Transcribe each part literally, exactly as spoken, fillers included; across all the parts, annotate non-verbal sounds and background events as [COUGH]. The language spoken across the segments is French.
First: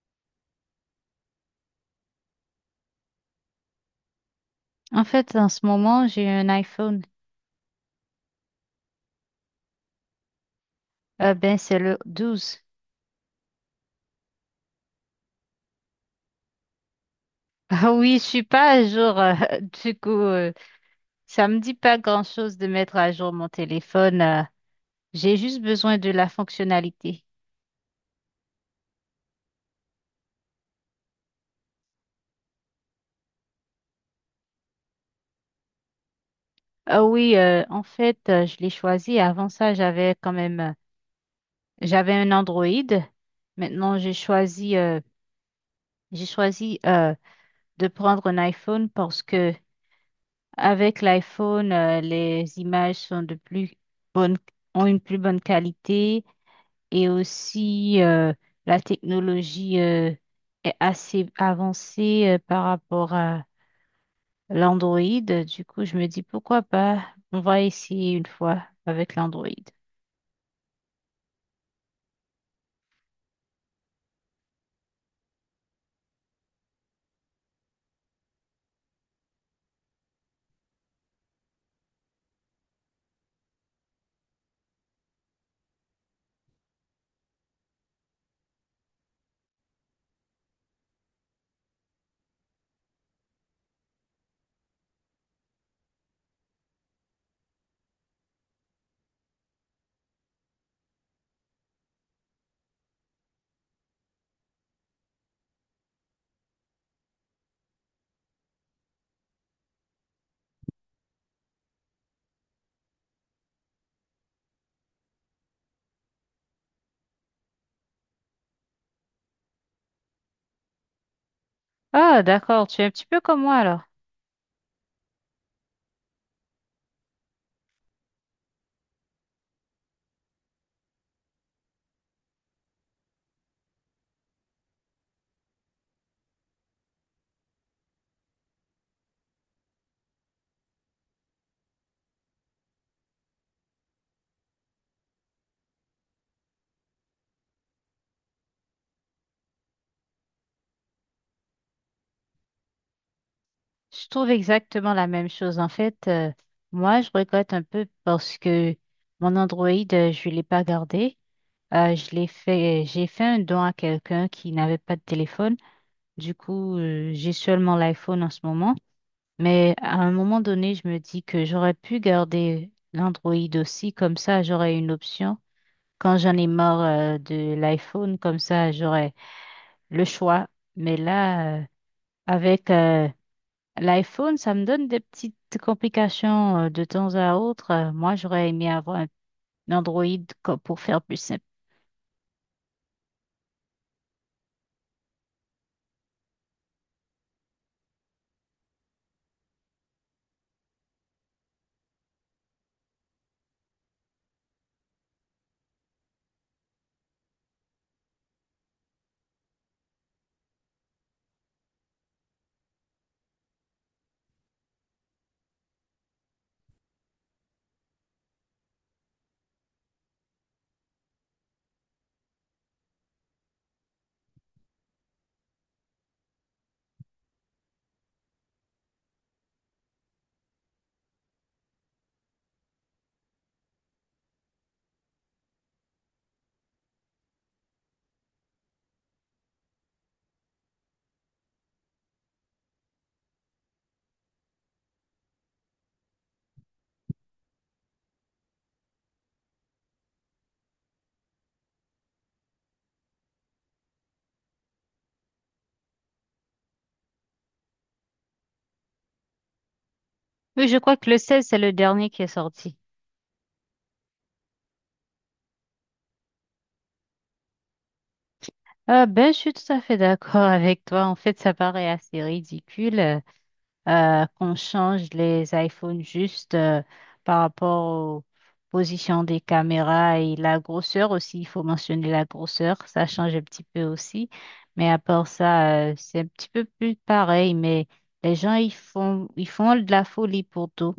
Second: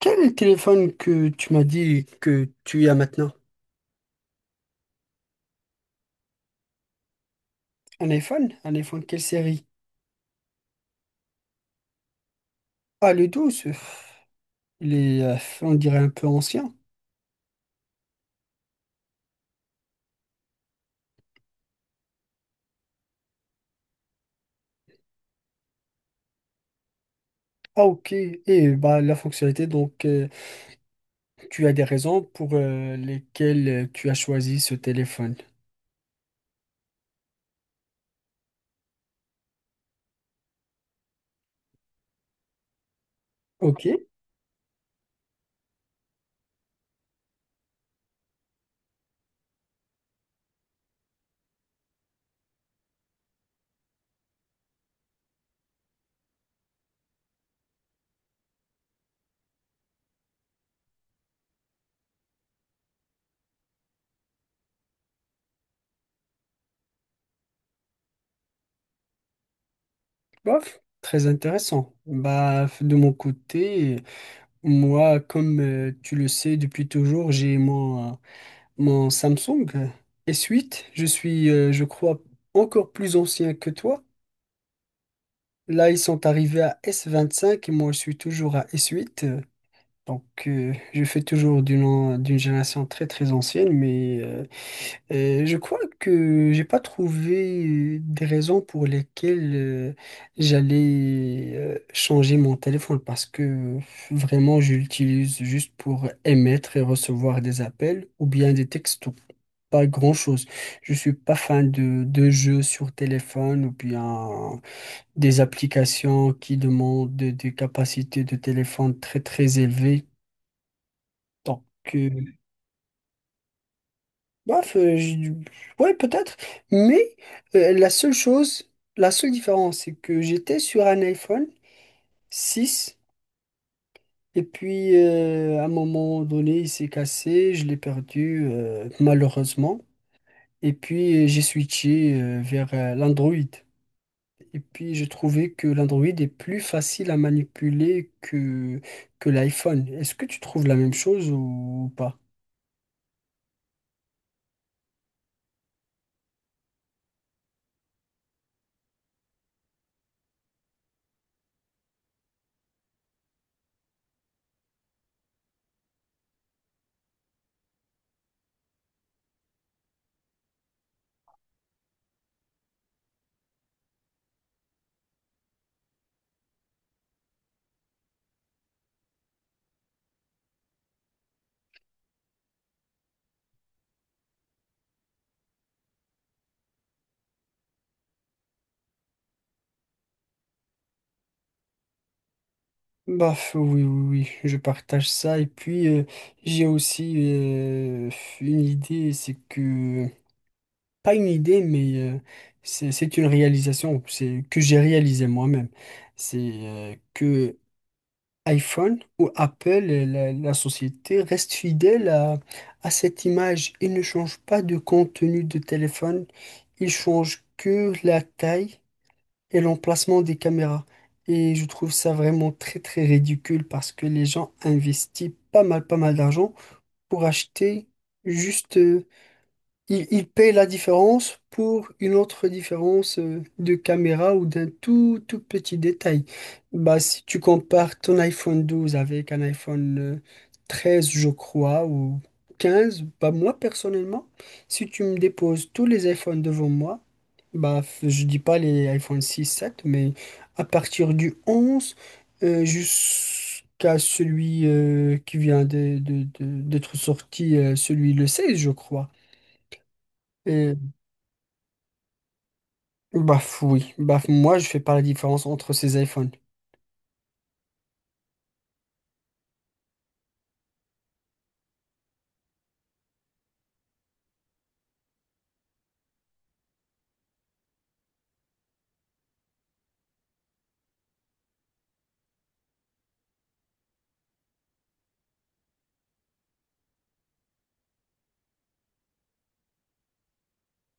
Quel est le téléphone que tu m'as dit que tu as maintenant? En fait, en ce moment, j'ai un iPhone. Un iPhone? Un iPhone quelle série? Euh, ben, c'est le douze. Ah, le douze, euh, Il est, euh, on dirait, un peu ancien. [LAUGHS] Ah oui, je suis pas à jour. euh, [LAUGHS] du coup, euh, ça me dit pas grand-chose de mettre à jour mon téléphone. Euh, j'ai juste besoin de la fonctionnalité. Ah, ok. Et bah, la fonctionnalité, donc, euh, tu as des raisons pour euh, lesquelles euh, tu as choisi ce téléphone. Ah oui, euh, en fait, euh, je l'ai choisi. Avant ça, j'avais quand même, euh, j'avais un Android. Ok, Maintenant, j'ai choisi, euh, j'ai choisi euh, de prendre un iPhone parce que avec l'iPhone, euh, les images sont de plus bonnes, ont une plus bonne qualité. Et aussi, euh, la technologie euh, est assez avancée euh, par rapport à l'Android. Du coup, je me dis, pourquoi pas? On va essayer une fois avec l'Android. bof, très intéressant. Bah, de mon côté, moi, comme euh, tu le sais depuis toujours, j'ai mon, euh, mon Samsung S huit. Je suis, euh, je crois, encore plus ancien que toi. Là, ils sont arrivés à S vingt-cinq et moi, je suis toujours à S huit. euh, Donc, euh, je fais toujours d'une an- d'une génération très, très ancienne, mais euh, euh, je crois que j'ai pas trouvé euh, des raisons pour lesquelles euh, j'allais euh, changer mon téléphone parce que euh, vraiment, je l'utilise juste pour émettre et recevoir des appels ou bien des textos. Pas grand-chose. Je suis pas fan de, de jeux sur téléphone ou bien des applications qui demandent de- des capacités de téléphone très très élevées. Donc, euh, Ah, d'accord, tu es un petit peu comme moi alors. bref, euh, je- ouais, peut-être. Mais euh, la seule chose, la seule différence, c'est que j'étais sur un iPhone six et puis euh, à un moment donné, il s'est cassé, je l'ai perdu euh, malheureusement. Et puis euh, j'ai switché euh, vers euh, l'Android. Et puis, j'ai trouvé que l'Android est plus facile à manipuler que, que l'iPhone. Est-ce que tu trouves la même chose ou pas? Je trouve exactement la même chose. En fait, euh, moi, je regrette un peu parce que mon Android, euh, je ne l'ai pas gardé. Euh, je l'ai fait, j'ai fait un don à quelqu'un qui n'avait pas de téléphone. Du coup, euh, j'ai seulement l'iPhone en ce moment. Mais à un moment donné, je me dis que j'aurais pu garder l'Android aussi, comme ça j'aurais une option. Quand j'en ai marre euh, de l'iPhone, comme ça j'aurais le choix. Mais là, euh, avec euh, l'iPhone, ça me donne des petites complications euh, de temps à autre. Euh, Moi, j'aurais aimé avoir un un Android co- pour faire plus simple. Bah, f- oui, oui, oui, je partage ça. Et puis, euh, j'ai aussi euh, une idée, c'est que... Pas une idée, mais euh, c'est c'est une réalisation c'est, que j'ai réalisé moi-même. C'est euh, que iPhone ou Apple, et la, la société, reste fidèle à, à cette image. Ils ne changent pas de contenu de téléphone, ils changent que la taille et l'emplacement des caméras. Et je trouve ça vraiment très très ridicule parce que les gens investissent pas mal pas mal d'argent pour acheter juste euh, il, il paye la différence pour une autre différence euh, de caméra ou d'un tout, tout petit détail. Bah, si tu compares ton iPhone douze avec un iPhone euh, treize, je crois, ou quinze, bah, moi personnellement, si tu me déposes tous les iPhones devant moi, bah, f- je dis pas les iPhone six, sept, mais à partir du onze euh, jusqu'à celui euh, qui vient de- de- de- d'être sorti, euh, celui le seize, je crois. Mais je crois que le seize, c'est le dernier qui est sorti. Baf, oui. Baf, moi, je fais pas la différence entre ces iPhones. Ah ben, je suis tout à fait d'accord [LAUGHS] avec toi. En fait, ça paraît assez ridicule. Euh, qu'on change les iPhones juste euh, par rapport aux positions des caméras et la grosseur aussi. Il faut mentionner la grosseur, ça change un petit peu aussi. Mais à part ça, euh, c'est un petit peu plus pareil. Mais les gens, ils font, ils font de la folie pour tout.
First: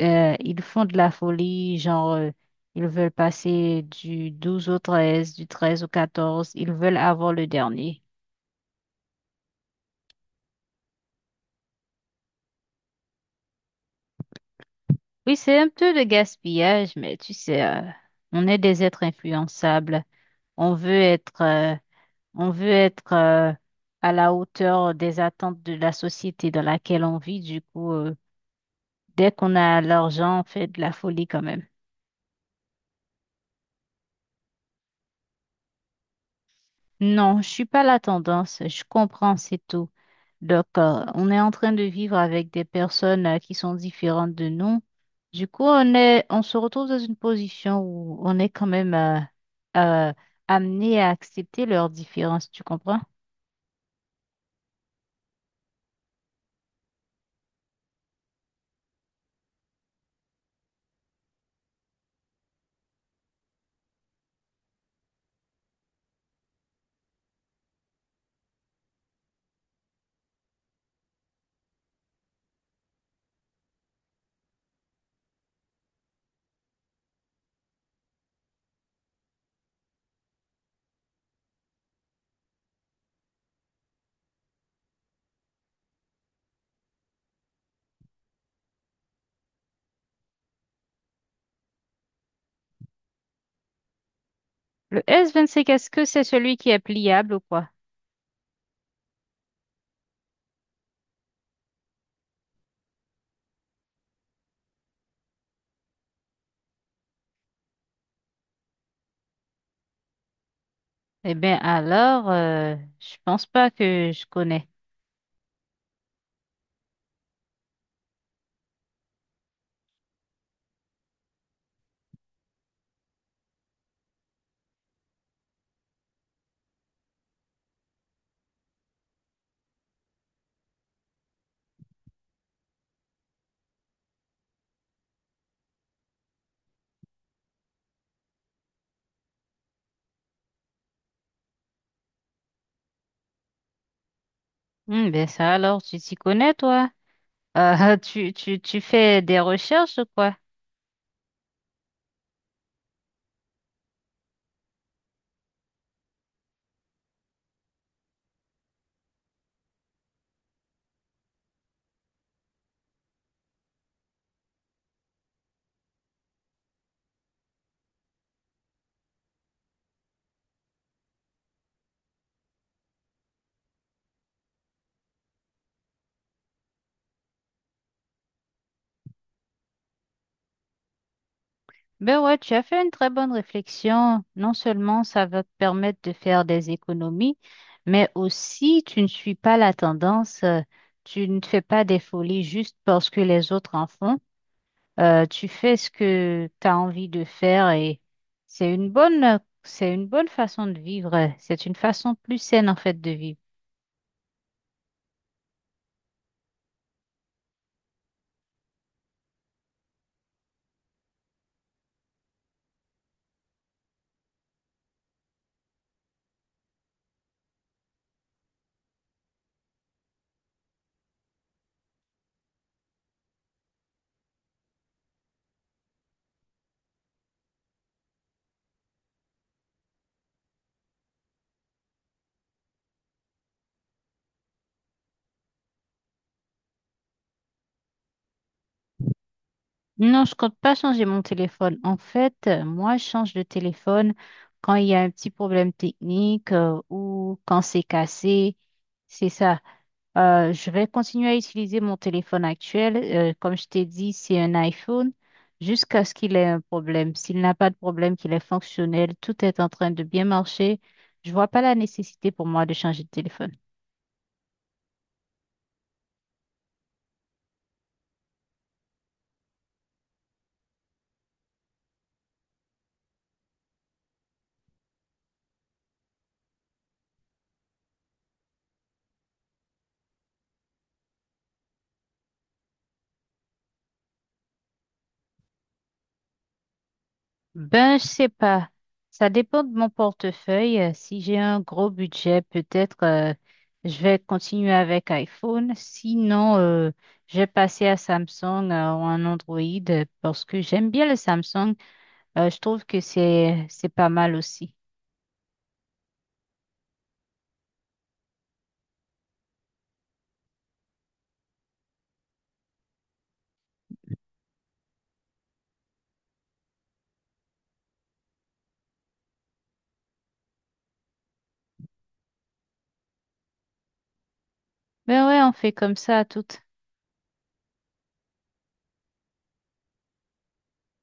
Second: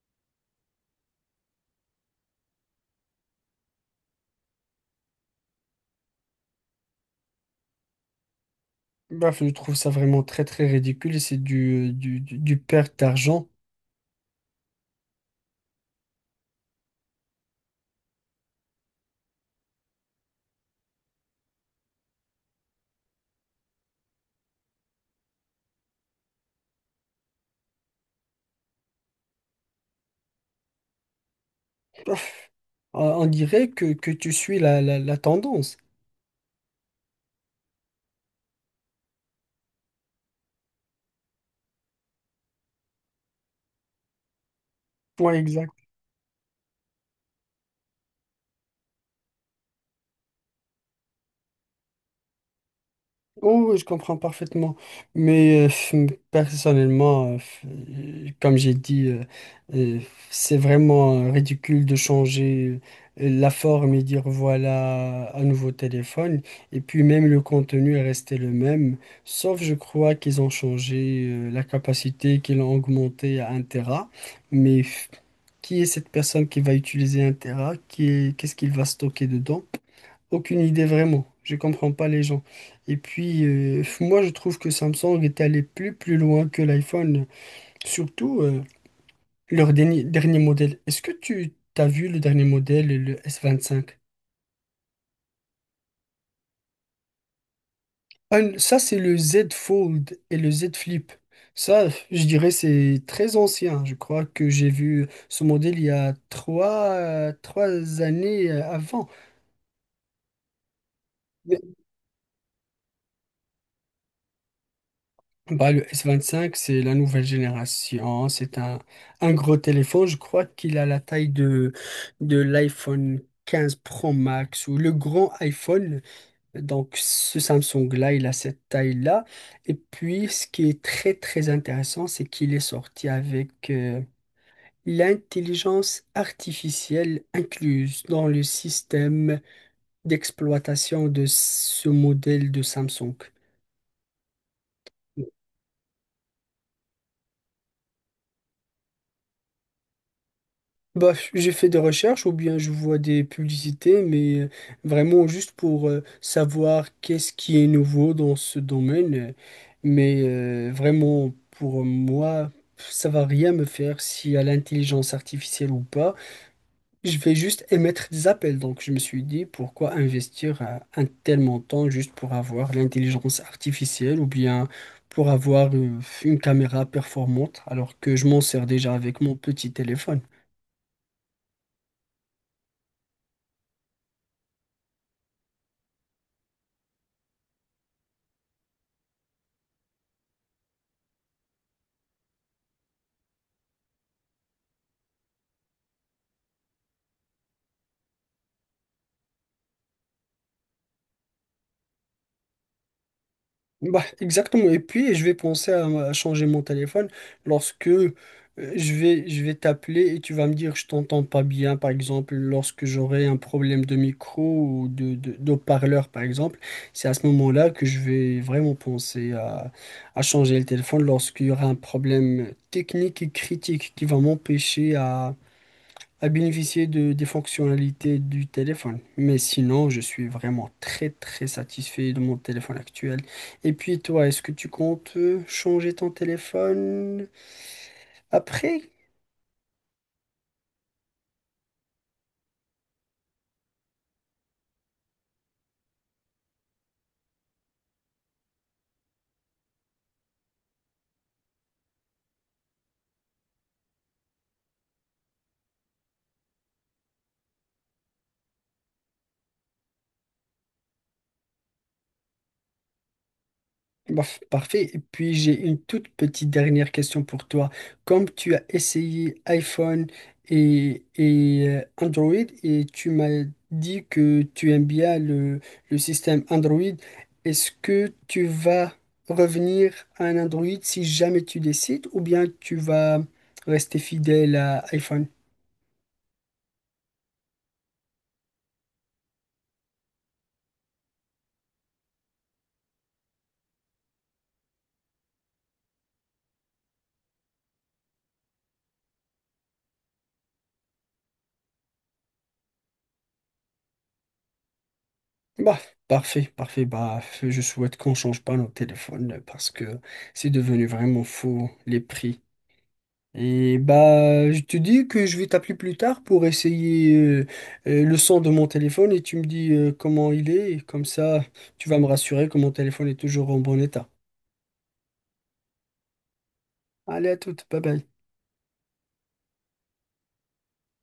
Euh, ils font de la folie, genre, euh, ils veulent passer du douze au treize, du treize au quatorze. Ils veulent avoir le dernier. Baf, je trouve ça vraiment très, très ridicule et c'est du, du, du, du perte d'argent. Oui, c'est un peu de gaspillage, mais tu sais, euh, on est des êtres influençables. On veut être, euh, on veut être euh, à la hauteur des attentes de la société dans laquelle on vit. Du coup, euh, dès qu'on a l'argent, on fait de la folie quand même. Baf, on on dirait que, que tu suis la, la, la tendance. Non, je suis pas la tendance. Je comprends, c'est tout. Donc, euh, on est en train de vivre avec des personnes euh, qui sont différentes de nous. Ouais, Du coup, on est, on se retrouve dans une position où on est quand même euh, euh, amené à accepter leurs différences. Tu comprends? Oh, oui, je comprends parfaitement. Mais euh, personnellement, euh, comme j'ai dit, euh, euh, c'est vraiment euh, ridicule de changer euh, euh, la forme et dire voilà un nouveau téléphone. Et puis même le contenu est resté le même, sauf je crois qu'ils ont changé euh, la capacité, qu'ils l'ont augmentée à un téra. Mais f- qui est cette personne qui va utiliser un téra? Qui est- Qu'est-ce qu'il va stocker dedans? Aucune idée vraiment. Je comprends pas les gens. Et puis, euh, moi, je trouve que Samsung est allé plus plus loin que l'iPhone, surtout euh, leur dernier, dernier modèle. Est-ce que tu as vu le dernier modèle, le S vingt-cinq? Le S vingt-cinq, est-ce que c'est celui qui est pliable ou quoi? Ah, ça, c'est le Z Fold et le Z Flip. Ça, je dirais, c'est très ancien. Je crois que j'ai vu ce modèle il y a trois, trois années euh, avant. Eh bien, alors, euh, je pense pas que je connais. Bah, le S vingt-cinq, c'est la nouvelle génération. C'est un, un gros téléphone. Je crois qu'il a la taille de, de l'iPhone quinze Pro Max ou le grand iPhone. Donc, ce Samsung-là, il a cette taille-là. Et puis, ce qui est très, très intéressant, c'est qu'il est sorti avec euh, l'intelligence artificielle incluse dans le système d'exploitation de ce modèle de Samsung. Hmm, ben ça, alors, tu t'y connais, toi? Euh, [LAUGHS] tu, tu, tu fais des recherches ou quoi? Bah, j'ai fait des recherches ou bien je vois des publicités, mais euh, vraiment juste pour euh, savoir qu'est-ce qui est nouveau dans ce domaine. euh, Mais euh, vraiment, pour moi, ça va rien me faire s'il y a l'intelligence artificielle ou pas. Je vais juste émettre des appels. Donc, je me suis dit, pourquoi investir euh, un tel montant juste pour avoir l'intelligence artificielle ou bien pour avoir euh, une caméra performante alors que je m'en sers déjà avec mon petit téléphone. Ben ouais, tu as fait une très bonne réflexion. Non seulement ça va te permettre de faire des économies, mais aussi tu ne suis pas la tendance, euh, tu ne fais pas des folies juste parce que les autres en font. Euh, tu fais ce que tu as envie de faire et c'est une bonne, c'est une bonne façon de vivre. C'est une façon plus saine en fait de vivre. Bah, exactement. Et puis, je vais penser à, à changer mon téléphone lorsque euh, je vais, je vais t'appeler et tu vas me dire je t'entends pas bien, par exemple, lorsque j'aurai un problème de micro ou de, de, d'haut-parleur, par exemple. C'est à ce moment-là que je vais vraiment penser à, à changer le téléphone lorsqu'il y aura un problème technique et critique qui va m'empêcher à bénéficier de, des fonctionnalités du téléphone. Mais sinon, je suis vraiment très très satisfait de mon téléphone actuel. Et puis toi, est-ce que tu comptes euh, changer ton téléphone après? Non, je compte pas changer mon téléphone. En fait, euh, moi, je change de téléphone quand il y a un petit problème technique euh, ou quand c'est cassé. C'est ça. Euh, je vais continuer à utiliser mon téléphone actuel. Euh, comme je t'ai dit, c'est un iPhone jusqu'à ce qu'il ait un problème. S'il n'a pas de problème, qu'il est fonctionnel, tout est en train de bien marcher. Je vois pas la nécessité pour moi de changer de téléphone. Bof, parfait. Et puis j'ai une toute petite dernière question pour toi. Comme tu as essayé iPhone et, et euh, Android et tu m'as dit que tu aimes bien le, le système Android, est-ce que tu vas revenir à un Android si jamais tu décides ou bien tu vas rester fidèle à iPhone? Ben, je sais pas. Ça dépend de mon portefeuille. Euh, Si j'ai un gros budget, peut-être euh, je vais continuer avec iPhone. Sinon, euh, je vais passer à Samsung euh, ou un Android euh, parce que j'aime bien le Samsung. Euh, je trouve que c'est c'est pas mal aussi. Bah, parfait, parfait. Bah, je souhaite qu'on change pas nos téléphones parce que c'est devenu vraiment fou les prix. Et bah, je te dis que je vais t'appeler plus tard pour essayer euh, euh, le son de mon téléphone et tu me dis euh, comment il est. Et comme ça, tu vas me rassurer que mon téléphone est toujours en bon état. Ben ouais, on fait comme ça à toutes. Allez, à toute, bye bye.